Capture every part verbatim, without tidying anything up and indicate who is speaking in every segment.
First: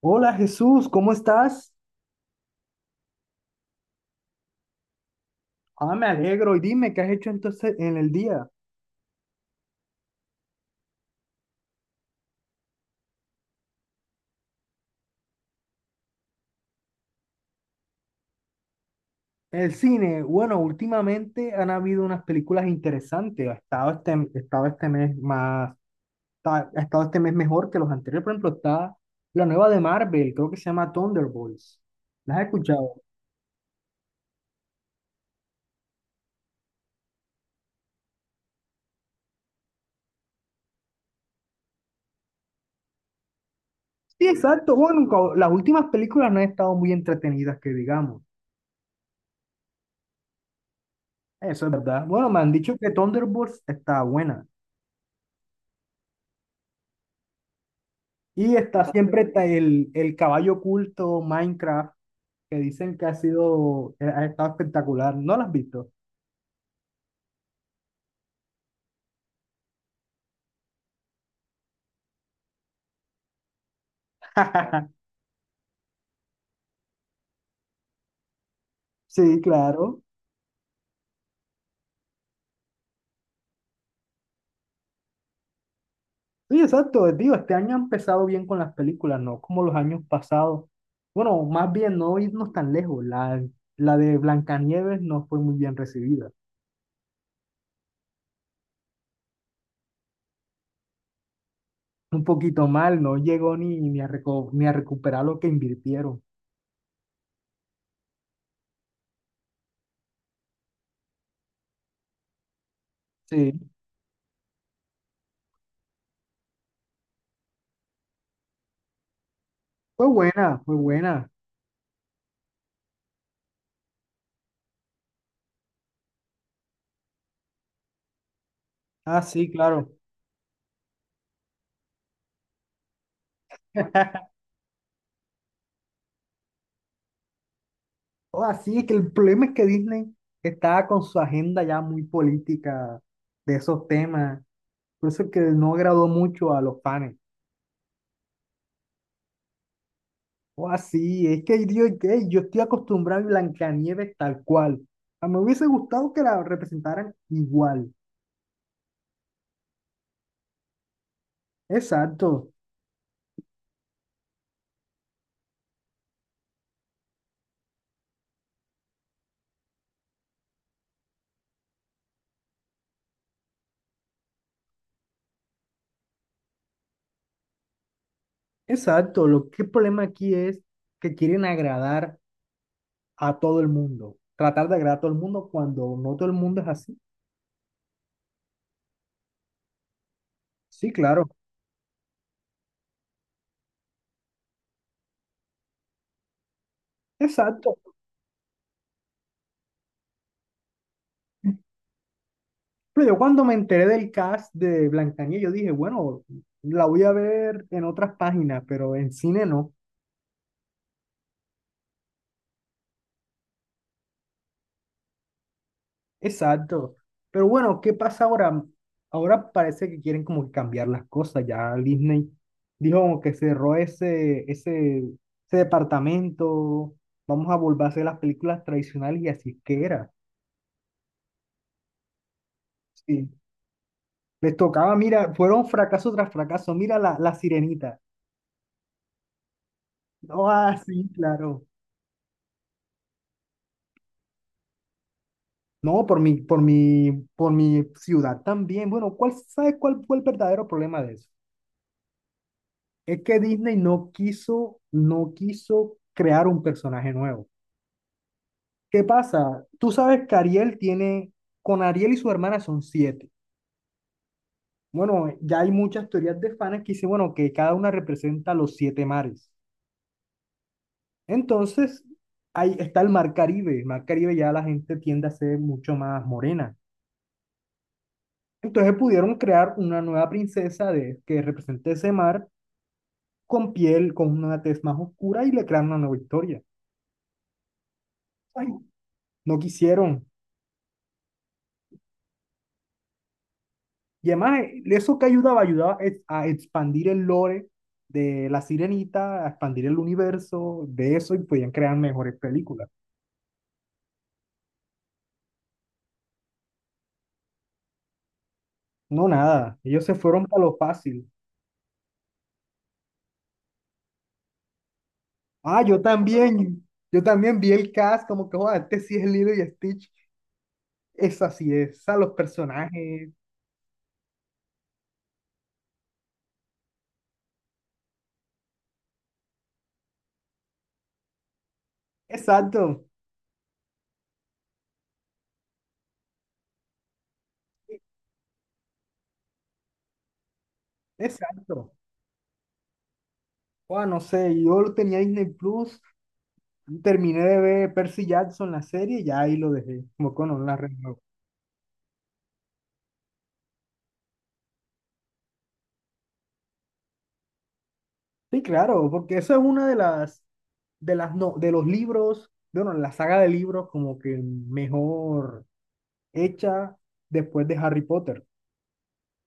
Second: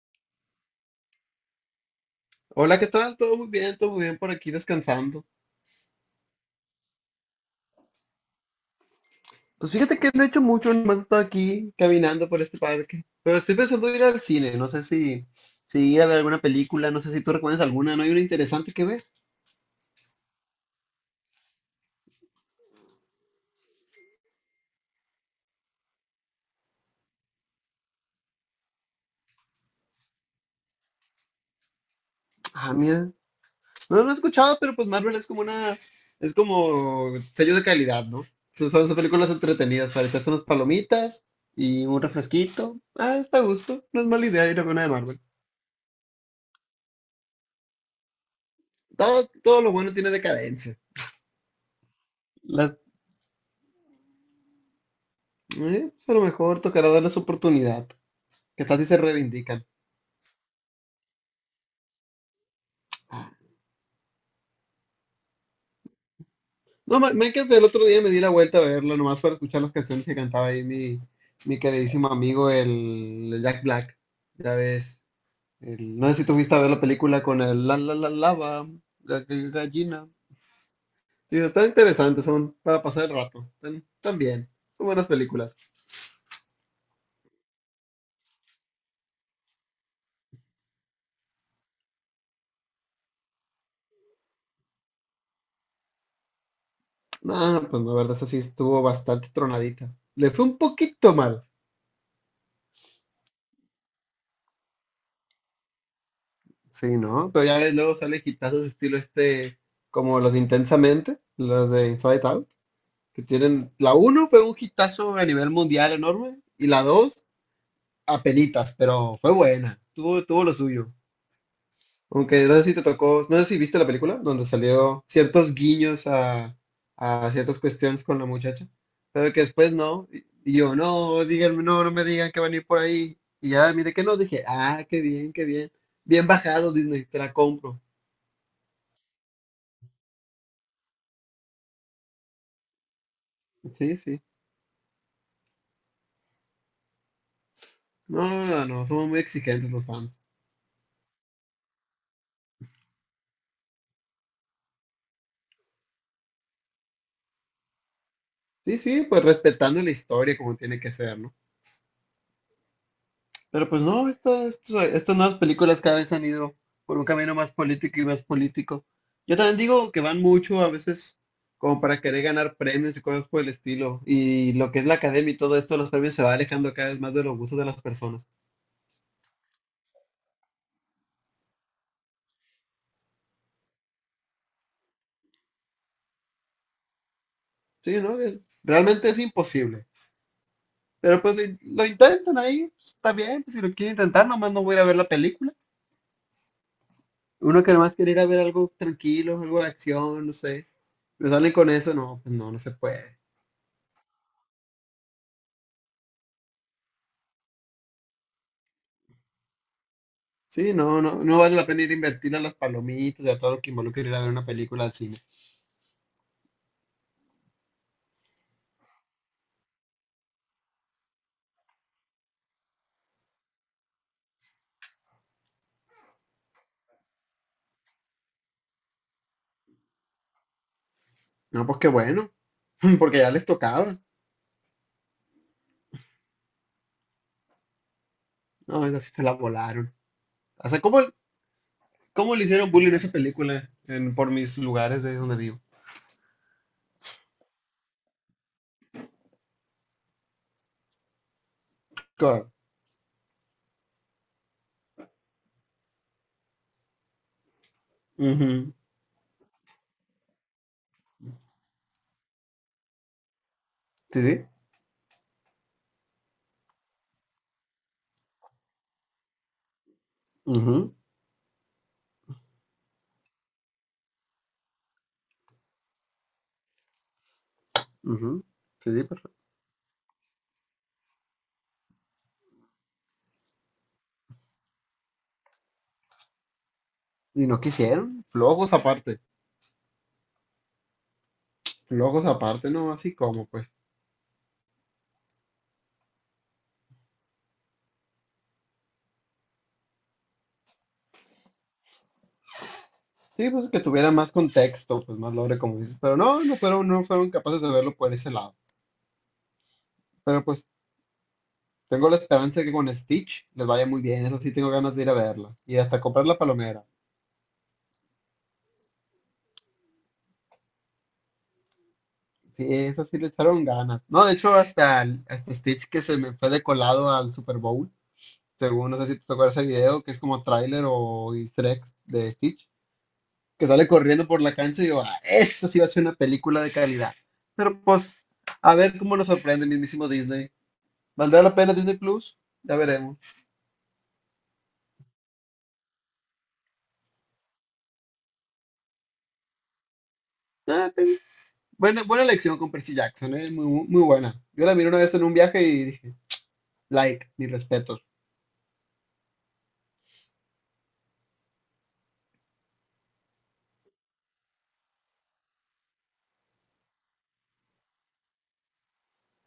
Speaker 1: Hola Jesús, ¿cómo estás?
Speaker 2: Hola, ¿qué tal? Todo muy bien, todo muy bien por aquí descansando.
Speaker 1: Ah, me alegro. Y dime, ¿qué has hecho entonces en el día?
Speaker 2: Pues fíjate que no he hecho mucho, nomás he estado aquí caminando por este parque. Pero estoy pensando ir al cine, no sé si, si ir a ver alguna película, no sé si tú recuerdas alguna, ¿no hay una interesante que ver?
Speaker 1: El cine, bueno, últimamente han habido unas películas interesantes. Ha estado este, ha estado este mes más, ha ha estado este mes mejor que los anteriores. Por ejemplo, está la nueva de Marvel, creo que se llama Thunderbolts. ¿Las has
Speaker 2: Ah,
Speaker 1: escuchado?
Speaker 2: mira, no lo he escuchado, pero pues Marvel es como una, es como sello de calidad, ¿no? Son, son películas entretenidas, para echarse unas palomitas y un refresquito. Ah, está a gusto, no es mala
Speaker 1: Sí,
Speaker 2: idea ir a ver
Speaker 1: exacto.
Speaker 2: una de
Speaker 1: Bueno,
Speaker 2: Marvel.
Speaker 1: co- las últimas películas no han estado muy entretenidas, que digamos.
Speaker 2: Todo, todo lo bueno tiene decadencia.
Speaker 1: Eso es verdad. Bueno, me han dicho que Thunderbolts está buena.
Speaker 2: Eh, pues a lo mejor tocará darles oportunidad.
Speaker 1: Y
Speaker 2: Que tal
Speaker 1: está
Speaker 2: si se
Speaker 1: siempre ta-
Speaker 2: reivindican.
Speaker 1: el, el caballo oculto, Minecraft, que dicen que ha sido, eh, ha estado espectacular. ¿No la has visto?
Speaker 2: No, Ma- Minecraft el otro día me di la vuelta a verlo, nomás para escuchar las canciones que cantaba ahí mi, mi queridísimo amigo, el, el Jack Black. Ya ves, el- no sé si tú fuiste a ver la película con el la la la lava, la
Speaker 1: Sí,
Speaker 2: g-
Speaker 1: claro.
Speaker 2: gallina. Sí, están interesantes, son para pasar el rato. Están, están bien, son buenas películas.
Speaker 1: Sí, exacto, digo, este año ha empezado bien con las películas, ¿no? Como los años pasados. Bueno, más bien no irnos tan lejos. La, la de Blancanieves no fue muy bien recibida.
Speaker 2: No, pues la verdad, esa sí estuvo bastante tronadita. Le fue un poquito mal.
Speaker 1: Un poquito mal, no llegó ni, ni a reco- ni a recuperar lo que invirtieron.
Speaker 2: Sí, ¿no? Pero ya ves, luego sale hitazos estilo este, como los de Intensamente, los de Inside Out, que
Speaker 1: Sí,
Speaker 2: tienen, la uno fue un hitazo a nivel mundial enorme, y la dos apenitas, pero fue buena,
Speaker 1: fue
Speaker 2: tuvo, tuvo lo
Speaker 1: buena, fue
Speaker 2: suyo.
Speaker 1: buena.
Speaker 2: Aunque no sé si te tocó, no sé si viste la película, donde salió ciertos guiños a, a ciertas cuestiones con la muchacha,
Speaker 1: Ah,
Speaker 2: pero que
Speaker 1: sí,
Speaker 2: después
Speaker 1: claro.
Speaker 2: no, y y yo, no, díganme, no, no me digan que van a ir por ahí, y ya, mire que no, dije, ah, qué bien, qué bien, bien bajado Disney, te la compro.
Speaker 1: o Así que el problema es que Disney está con su agenda ya muy política de esos
Speaker 2: Sí, sí.
Speaker 1: temas. Por eso es que no agradó mucho a los fans.
Speaker 2: No, no, somos muy exigentes los fans.
Speaker 1: O así, es que yo, que yo estoy acostumbrado a Blancanieves tal cual. A mí me hubiese gustado que la representaran igual.
Speaker 2: Sí, sí, pues respetando la historia como tiene que ser, ¿no?
Speaker 1: Exacto,
Speaker 2: Pero pues no, esta- estos- estas nuevas películas cada vez han ido por un camino más político y más político. Yo también digo que van mucho a veces como para querer ganar premios y cosas por el estilo. Y lo que es la academia y todo esto, los premios se va alejando cada vez más de los gustos de las personas.
Speaker 1: exacto. Lo que el problema aquí es que quieren agradar a todo el mundo. Tratar de agradar a todo el mundo cuando no todo el mundo es así.
Speaker 2: Sí, ¿no? Es- realmente es imposible.
Speaker 1: Sí,
Speaker 2: Pero
Speaker 1: claro.
Speaker 2: pues lo, lo intentan ahí, pues, está bien, pues, si lo quieren intentar, nomás no voy a ir a ver la película. Uno que
Speaker 1: Exacto.
Speaker 2: nomás quiere ir a ver algo tranquilo, algo de acción, no sé. Me salen con eso, no, pues no, no se
Speaker 1: Pero yo
Speaker 2: puede.
Speaker 1: cuando me enteré del cast de Blancanieves, yo dije, bueno, la voy a ver en otras páginas, pero en cine no.
Speaker 2: Sí, no, no, no vale la pena ir a invertir a las palomitas y a todo lo que involucra ir a ver una película al cine.
Speaker 1: Exacto. Pero bueno, ¿qué pasa ahora? Ahora parece que quieren como que cambiar las cosas. Ya Disney dijo como que cerró ese, ese, ese departamento. Vamos a volver a hacer las películas tradicionales y así es que era.
Speaker 2: No, pues qué bueno, porque
Speaker 1: Sí.
Speaker 2: ya les tocaba.
Speaker 1: Les tocaba, mira, fueron fracaso tras fracaso. Mira la, la Sirenita.
Speaker 2: No, esa sí se la volaron.
Speaker 1: No,
Speaker 2: O
Speaker 1: ah,
Speaker 2: sea, ¿cómo,
Speaker 1: sí, claro.
Speaker 2: ¿cómo le hicieron bullying a esa película en, por mis lugares de donde vivo?
Speaker 1: No, por mi, por mi, por mi ciudad también. Bueno, ¿cuál, sabe cuál fue el verdadero problema de eso?
Speaker 2: Claro.
Speaker 1: Es que Disney no quiso, no quiso crear un personaje nuevo.
Speaker 2: Ujú.
Speaker 1: ¿Qué pasa? Tú sabes que Ariel tiene, con Ariel y su hermana son siete.
Speaker 2: Sí, sí.
Speaker 1: Bueno, ya hay muchas teorías de fans que dicen, bueno, que cada una representa los siete mares.
Speaker 2: Ujú,
Speaker 1: Entonces, ahí está el mar Caribe. El mar Caribe ya la gente tiende a ser mucho más morena.
Speaker 2: ujú. Sí,
Speaker 1: Entonces
Speaker 2: sí,
Speaker 1: pudieron
Speaker 2: perfecto.
Speaker 1: crear una nueva princesa de, que represente ese mar con piel, con una tez más oscura y le crearon una nueva historia.
Speaker 2: Y no quisieron,
Speaker 1: Ay,
Speaker 2: flojos aparte,
Speaker 1: no quisieron.
Speaker 2: flojos aparte, no, así como pues.
Speaker 1: Y además, eh, eso que ayudaba, ayudaba es a expandir el lore de La Sirenita, a expandir el universo de eso y podían crear mejores películas.
Speaker 2: Sí, pues que tuviera más contexto, pues más lore, como dices, pero no, no fueron, no fueron capaces de verlo por ese lado.
Speaker 1: No, nada, ellos se
Speaker 2: Pero
Speaker 1: fueron para
Speaker 2: pues
Speaker 1: lo fácil.
Speaker 2: tengo la esperanza de que con Stitch les vaya muy bien, eso sí tengo ganas de ir a verla. Y
Speaker 1: Ah, yo
Speaker 2: hasta comprar la palomera.
Speaker 1: también, yo también vi el cast, como que, joder, este sí es Lilo y Stitch. Esa sí es, a los
Speaker 2: Sí, eso sí le
Speaker 1: personajes.
Speaker 2: echaron ganas. No, de hecho, hasta, el- hasta Stitch que se me fue de colado al Super Bowl, según no sé si te acuerdas ese video, que es como tráiler o easter eggs de Stitch,
Speaker 1: Exacto.
Speaker 2: que sale corriendo por la cancha y yo, ah, esto sí va a ser una película de calidad. Pero pues, a ver cómo nos sorprende el mismísimo Disney. ¿Valdrá la pena
Speaker 1: Exacto.
Speaker 2: Disney Plus? Ya veremos.
Speaker 1: Bueno, no sé, yo lo tenía Disney Plus, terminé de ver Percy Jackson la serie y ya ahí lo dejé, como con una red.
Speaker 2: Ah, tengo- buena, buena elección con Percy Jackson, ¿eh? Muy, muy, muy buena. Yo la miré una vez en un viaje y dije, like, mis respetos.
Speaker 1: Sí, claro, porque eso es una de las, de las, no, de los libros, de, bueno, la saga de libros como que mejor hecha después de Harry Potter.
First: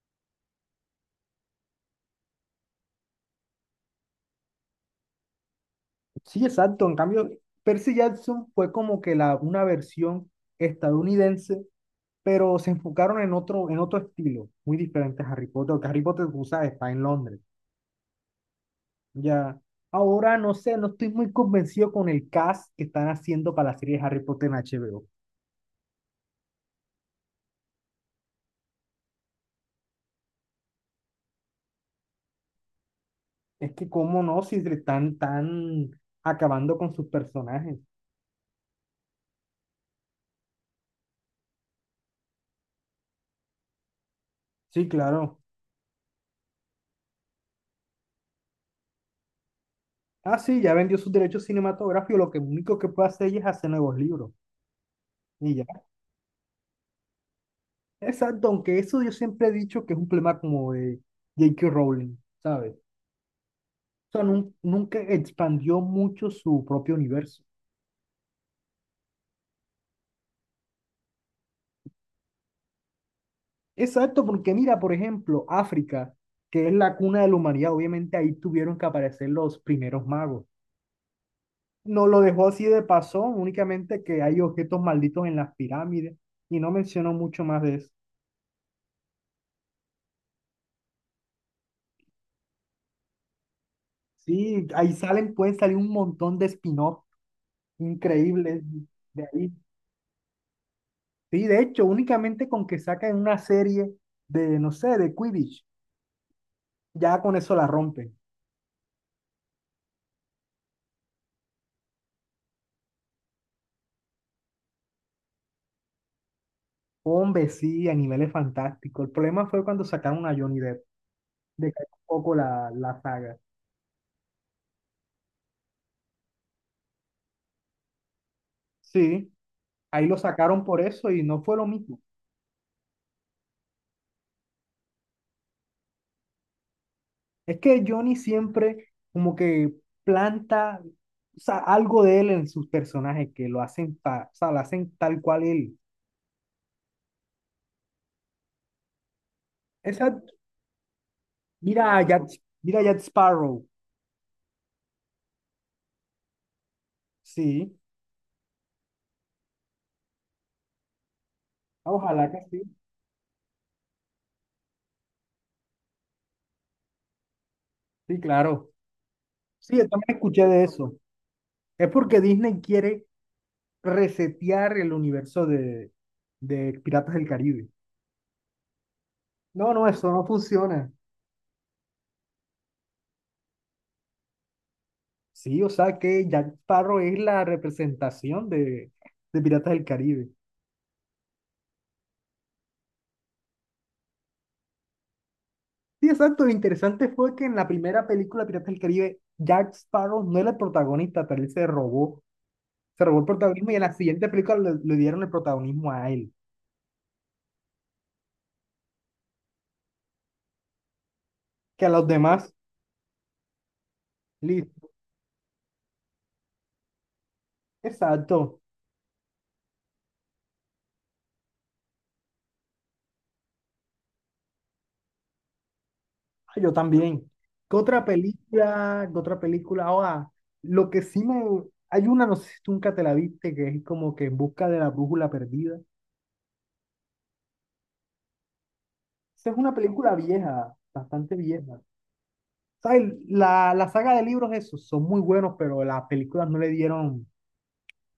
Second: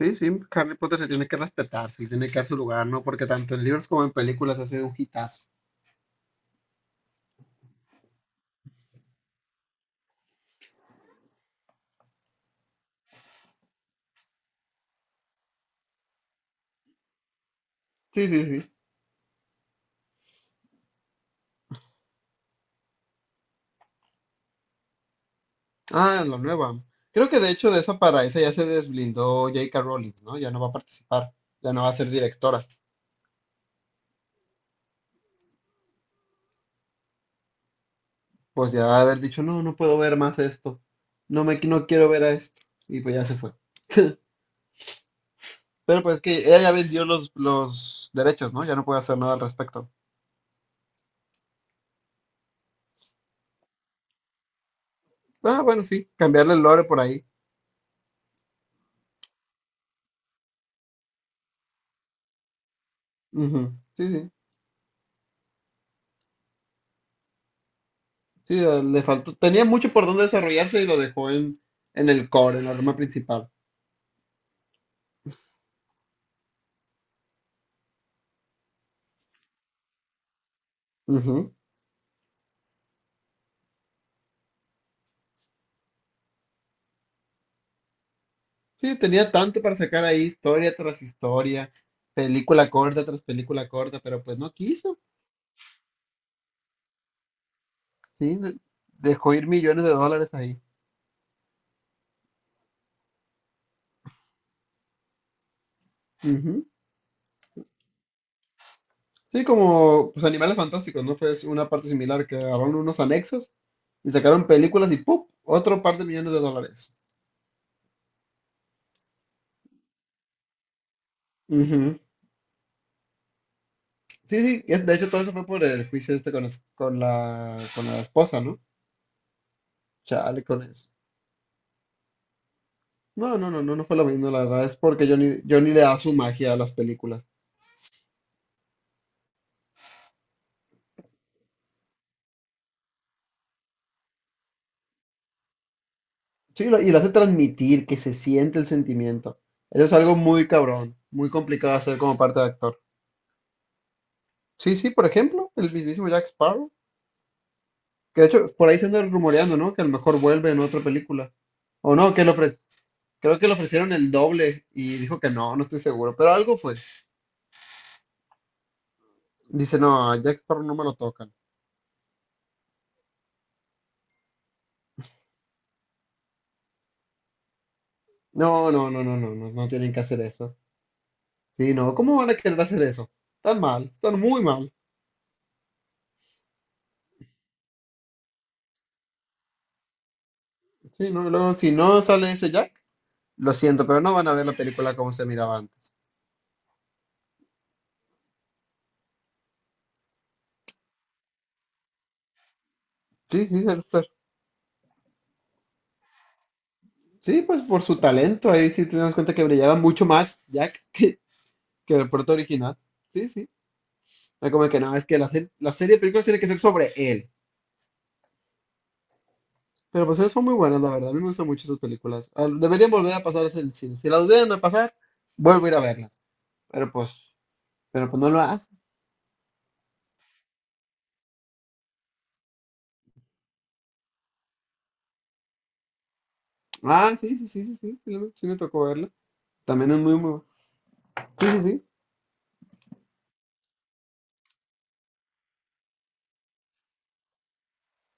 Speaker 2: Sí, sí, Harry Potter se tiene que respetar, sí, tiene que dar su lugar, ¿no? Porque tanto en libros como en películas ha sido un hitazo.
Speaker 1: Sí, exacto. En cambio, Percy Jackson fue como que la, una versión estadounidense, pero se enfocaron en otro, en otro estilo, muy diferente a Harry Potter, porque Harry Potter, tú sabes, está en Londres.
Speaker 2: Sí, sí, sí.
Speaker 1: Ya, ahora no sé, no estoy muy convencido con el cast que están haciendo para la serie de Harry Potter en H B O.
Speaker 2: Ah, la nueva. Creo que de hecho de esa para esa ya se desblindó J K Rowling, ¿no? Ya no va a participar, ya no va a ser directora.
Speaker 1: Es que cómo no, si le están tan acabando con sus personajes.
Speaker 2: Pues ya va a haber dicho, no, no puedo ver más esto, no me, no quiero ver a esto. Y pues ya se fue.
Speaker 1: Sí, claro.
Speaker 2: Pero pues que ella ya vendió los, los derechos, ¿no? Ya no puede hacer nada al respecto.
Speaker 1: Ah, sí, ya vendió sus derechos cinematográficos, lo que único que puede hacer ella es hacer nuevos libros. Y
Speaker 2: Ah, bueno,
Speaker 1: ya.
Speaker 2: sí, cambiarle el lore por ahí.
Speaker 1: Exacto, aunque eso yo siempre he dicho que es un problema como de J K. Rowling, ¿sabes? O
Speaker 2: Ujú, sí,
Speaker 1: sea,
Speaker 2: sí.
Speaker 1: nun- nunca expandió mucho su propio universo.
Speaker 2: Sí, eh, le faltó. Tenía mucho por dónde desarrollarse y lo dejó en, en el core, en la rama principal.
Speaker 1: Exacto, porque mira, por ejemplo, África, que es la cuna de la humanidad, obviamente ahí tuvieron que aparecer los primeros magos.
Speaker 2: Ujú.
Speaker 1: No lo dejó así de pasón, únicamente que hay objetos malditos en las pirámides y no mencionó mucho más de eso.
Speaker 2: Sí, tenía tanto para sacar ahí, historia tras historia, película corta tras película corta, pero pues no
Speaker 1: Sí, ahí
Speaker 2: quiso.
Speaker 1: salen, pueden salir un montón de spin-off
Speaker 2: Sí, de-
Speaker 1: increíbles de
Speaker 2: dejó ir
Speaker 1: ahí.
Speaker 2: millones de dólares ahí.
Speaker 1: Sí, de hecho, únicamente con que saquen una serie de, no sé, de Quidditch, ya con eso la rompen.
Speaker 2: Sí, como pues, Animales Fantásticos, ¿no? Fue una parte similar que agarraron unos anexos y sacaron películas y ¡pum! Otro par de millones de dólares.
Speaker 1: Hombre, sí, a niveles fantásticos. El problema fue cuando sacaron a Johnny Depp, decayó
Speaker 2: Ujú.
Speaker 1: un poco la, la saga.
Speaker 2: Sí, sí, es- de hecho todo eso fue por el juicio este con, es- con la, con la esposa, ¿no?
Speaker 1: Sí, ahí lo
Speaker 2: Chale, con
Speaker 1: sacaron por
Speaker 2: eso.
Speaker 1: eso y no fue lo mismo.
Speaker 2: No, no, no, no, no fue lo mismo, la verdad, es porque Johnny, Johnny le da su magia a las películas.
Speaker 1: Es que Johnny siempre como que planta, o sea, algo de él en sus personajes que lo hacen, ta- o sea, lo hacen tal cual él.
Speaker 2: Sí, lo- y lo hace transmitir, que se siente el sentimiento. Eso es algo
Speaker 1: Esa,
Speaker 2: muy cabrón, muy complicado de
Speaker 1: mira
Speaker 2: hacer
Speaker 1: a
Speaker 2: como
Speaker 1: Jack,
Speaker 2: parte de actor.
Speaker 1: mira a Jack Sparrow.
Speaker 2: Sí, sí, por ejemplo, el mismísimo Jack Sparrow.
Speaker 1: Sí,
Speaker 2: Que de hecho, por ahí se anda rumoreando, ¿no? Que a lo mejor vuelve en otra película. O no, que
Speaker 1: ojalá
Speaker 2: le
Speaker 1: que sí.
Speaker 2: ofrece. Creo que le ofrecieron el doble y dijo que no, no estoy seguro, pero algo fue.
Speaker 1: Sí, claro. Sí,
Speaker 2: Dice,
Speaker 1: yo
Speaker 2: no,
Speaker 1: también
Speaker 2: a Jack
Speaker 1: escuché
Speaker 2: Sparrow
Speaker 1: de
Speaker 2: no me
Speaker 1: eso.
Speaker 2: lo tocan.
Speaker 1: Es porque Disney quiere resetear el universo de, de Piratas del Caribe.
Speaker 2: No, no, no, no, no, no, no
Speaker 1: No, no,
Speaker 2: tienen que
Speaker 1: eso
Speaker 2: hacer
Speaker 1: no
Speaker 2: eso.
Speaker 1: funciona.
Speaker 2: Sí, no, ¿cómo van a querer hacer eso? Están mal, están muy mal.
Speaker 1: Sí, o sea que Jack Sparrow es la representación de, de Piratas del Caribe.
Speaker 2: Sí, no, luego si no sale ese Jack, lo siento, pero no van a ver la película como se miraba antes.
Speaker 1: Sí, exacto. Lo interesante fue que en la primera película Piratas del Caribe, Jack Sparrow no era el protagonista, pero él se robó, se robó el
Speaker 2: Sí, sí,
Speaker 1: protagonismo y en
Speaker 2: debe
Speaker 1: la
Speaker 2: ser.
Speaker 1: siguiente película le, le dieron el protagonismo a él,
Speaker 2: Sí, pues por su talento, ahí sí tenemos cuenta que brillaba mucho más Jack que,
Speaker 1: que a
Speaker 2: que
Speaker 1: los
Speaker 2: el puerto
Speaker 1: demás.
Speaker 2: original. Sí, sí. No, como que
Speaker 1: Listo.
Speaker 2: no, es que la, se- la serie de películas tiene que ser sobre él.
Speaker 1: Exacto.
Speaker 2: Pero pues son muy buenas, la verdad. A mí me gustan mucho esas películas. Ah, deberían volver a pasarlas en el cine. Si las volvieran a pasar, vuelvo a ir a verlas.
Speaker 1: Ah, yo
Speaker 2: Pero pues,
Speaker 1: también. ¿Qué otra
Speaker 2: pero pues no lo hacen.
Speaker 1: película? ¿Qué otra película? Ahora, lo que sí me... Hay una, no sé si tú nunca te la viste, que es como que en busca de la brújula perdida.
Speaker 2: Ah, sí, sí, sí, sí, sí, sí, lo- sí me tocó verla.
Speaker 1: Esa es una
Speaker 2: También es
Speaker 1: película
Speaker 2: muy, muy bu-
Speaker 1: vieja, bastante
Speaker 2: sí, sí,
Speaker 1: vieja.
Speaker 2: sí.
Speaker 1: ¿Sabes? La, la saga de libros, esos son muy buenos, pero las películas no le dieron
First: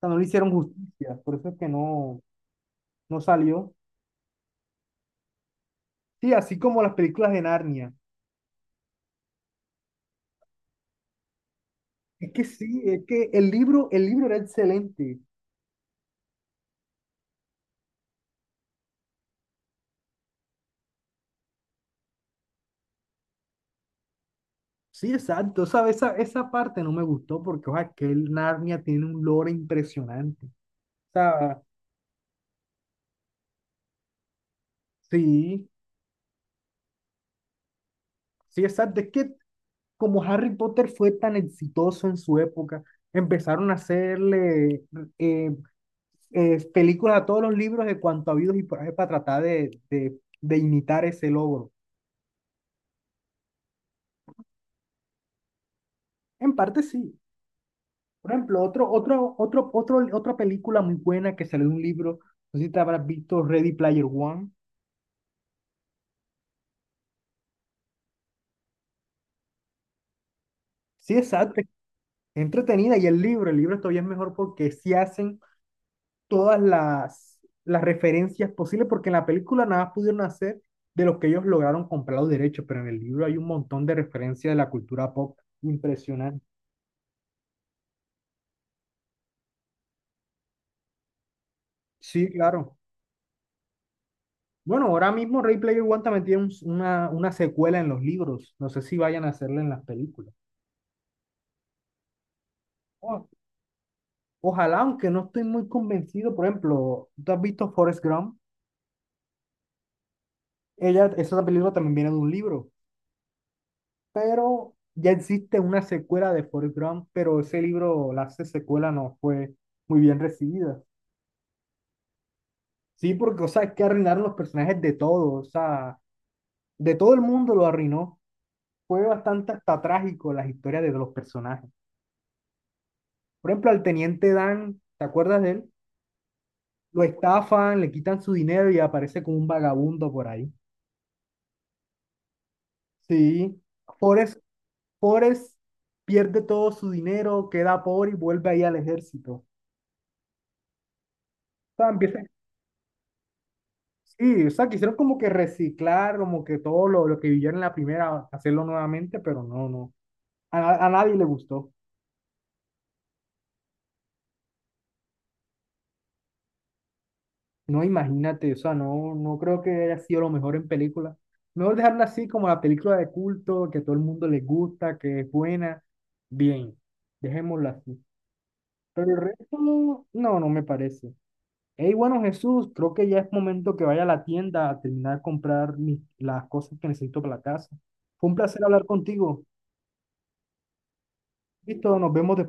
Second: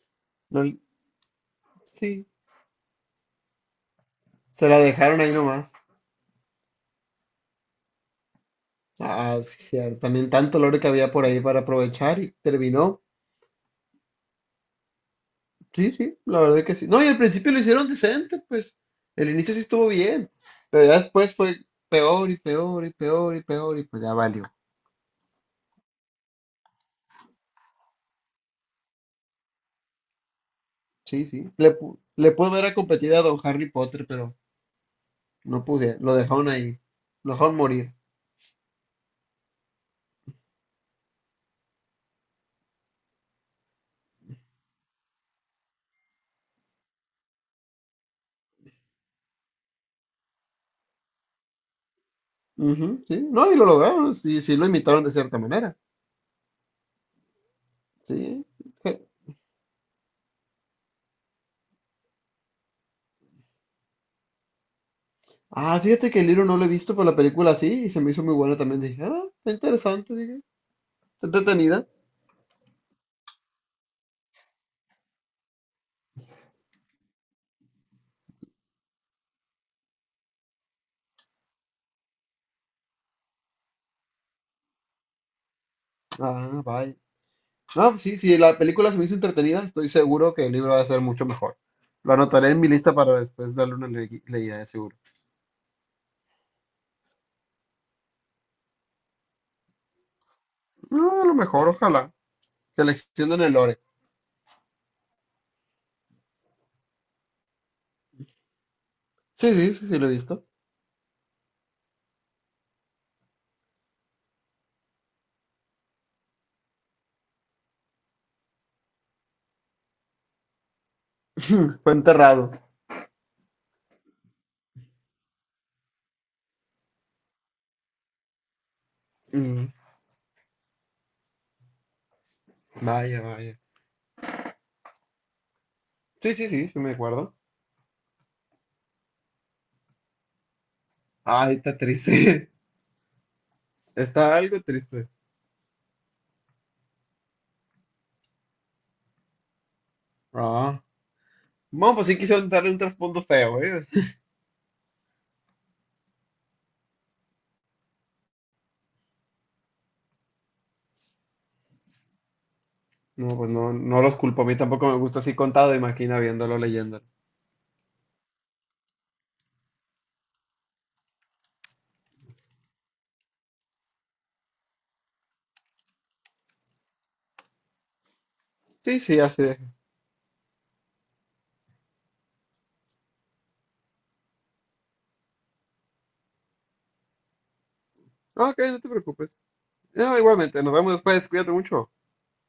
Speaker 1: sea, no le hicieron
Speaker 2: lo-
Speaker 1: justicia, por eso es que no,
Speaker 2: sí.
Speaker 1: no salió.
Speaker 2: Se la dejaron ahí nomás.
Speaker 1: Sí, así como las películas de Narnia.
Speaker 2: Ah, sí, cierto. También tanto lore que había por ahí para aprovechar y
Speaker 1: Es que sí, es
Speaker 2: terminó.
Speaker 1: que el libro, el libro era excelente.
Speaker 2: Sí, sí, la verdad que sí. No, y al principio lo hicieron decente, pues. El inicio sí estuvo bien, pero ya después fue peor y peor y peor y peor y pues ya valió.
Speaker 1: Sí, exacto. Sabes esa, esa parte no me gustó porque, o sea, que el Narnia tiene un lore impresionante. O
Speaker 2: Sí, sí.
Speaker 1: sea,
Speaker 2: Le, pu- le pudo haber competido a Don Harry Potter, pero no
Speaker 1: sí,
Speaker 2: pude. Lo dejaron ahí. Lo dejaron morir.
Speaker 1: sí, exacto. Es que como Harry Potter fue tan exitoso en su época, empezaron a hacerle eh, eh, películas a todos los libros de cuanto habidos y por ahí para tratar de, de, de imitar ese logro.
Speaker 2: Ujú, sí. No, y lo lograron. Sí, sí, lo imitaron de cierta manera.
Speaker 1: En parte sí. Por
Speaker 2: Sí.
Speaker 1: ejemplo, otro,
Speaker 2: Je-
Speaker 1: otro, otro, otro, otra película muy buena que salió de un libro, no sé si te habrás visto Ready Player One.
Speaker 2: ah, fíjate que el libro no lo he visto, pero la película sí, y se me hizo muy buena también. Dije, ah, está interesante, dije.
Speaker 1: Sí,
Speaker 2: Está
Speaker 1: exacto, es
Speaker 2: entretenida.
Speaker 1: entretenida y el libro, el libro todavía es mejor porque sí hacen todas las, las referencias posibles, porque en la película nada más pudieron hacer de lo que ellos lograron comprar los derechos, pero en el libro hay un montón de referencias de la cultura pop impresionante.
Speaker 2: Ah, vaya. No, sí, sí, la película se me hizo entretenida, estoy seguro que el libro va a ser mucho mejor. Lo
Speaker 1: Sí,
Speaker 2: anotaré en mi
Speaker 1: claro.
Speaker 2: lista para después darle una le- leída de
Speaker 1: Bueno,
Speaker 2: seguro.
Speaker 1: ahora mismo Ready Player One también tiene un- una, una secuela en los libros, no sé si vayan a hacerla en las películas.
Speaker 2: No, a lo mejor, ojalá. Que la extiendan el lore.
Speaker 1: Ojalá, aunque no estoy muy convencido, por ejemplo, ¿tú has visto Forrest Gump?
Speaker 2: Sí, sí, sí, sí, lo he visto.
Speaker 1: Ella, esa película también viene de un libro, pero ya existe una secuela de Forrest Gump, pero ese libro, la se- secuela no fue muy bien recibida.
Speaker 2: Fue enterrado.
Speaker 1: Sí, porque, o sea, es que arruinaron los personajes de todos, o sea, de todo el mundo lo arruinó. Fue bastante
Speaker 2: Mm,
Speaker 1: hasta trágico las historias de los personajes.
Speaker 2: vaya,
Speaker 1: Por
Speaker 2: vaya.
Speaker 1: ejemplo, al teniente Dan, ¿te acuerdas de él?
Speaker 2: Sí, sí, sí, sí me
Speaker 1: Lo
Speaker 2: acuerdo.
Speaker 1: estafan, le quitan su dinero y aparece como un vagabundo por ahí.
Speaker 2: Ay, está triste.
Speaker 1: Sí.
Speaker 2: Está
Speaker 1: Forrest
Speaker 2: algo triste.
Speaker 1: Forrest pierde todo su dinero, queda pobre y vuelve ahí al ejército. O
Speaker 2: Ah.
Speaker 1: sea,
Speaker 2: Bueno, pues sí
Speaker 1: empieza-
Speaker 2: quisieron darle un trasfondo feo, ¿eh?
Speaker 1: sí, o sea, quisieron como que reciclar, como que todo lo, lo que vivieron en la primera, hacerlo nuevamente, pero no, no. A, na- a nadie le gustó.
Speaker 2: No, pues no, no los culpo. A mí tampoco me gusta así contado, imagina viéndolo, leyéndolo.
Speaker 1: No, imagínate, o sea, no, no creo que haya sido lo mejor en película. Mejor dejarla así como la película de culto, que a todo el mundo le gusta, que es buena. Bien, dejémosla así.
Speaker 2: Sí,
Speaker 1: Pero el
Speaker 2: sí, así
Speaker 1: resto,
Speaker 2: deja.
Speaker 1: no, no me parece. Hey, bueno, Jesús, creo que ya es momento que vaya a la tienda a terminar de comprar mis- las cosas que necesito para la casa. Fue un
Speaker 2: Ok,
Speaker 1: placer
Speaker 2: no
Speaker 1: hablar
Speaker 2: te preocupes.
Speaker 1: contigo.
Speaker 2: No, igualmente, nos vemos después, cuídate mucho.
Speaker 1: Listo, nos vemos después.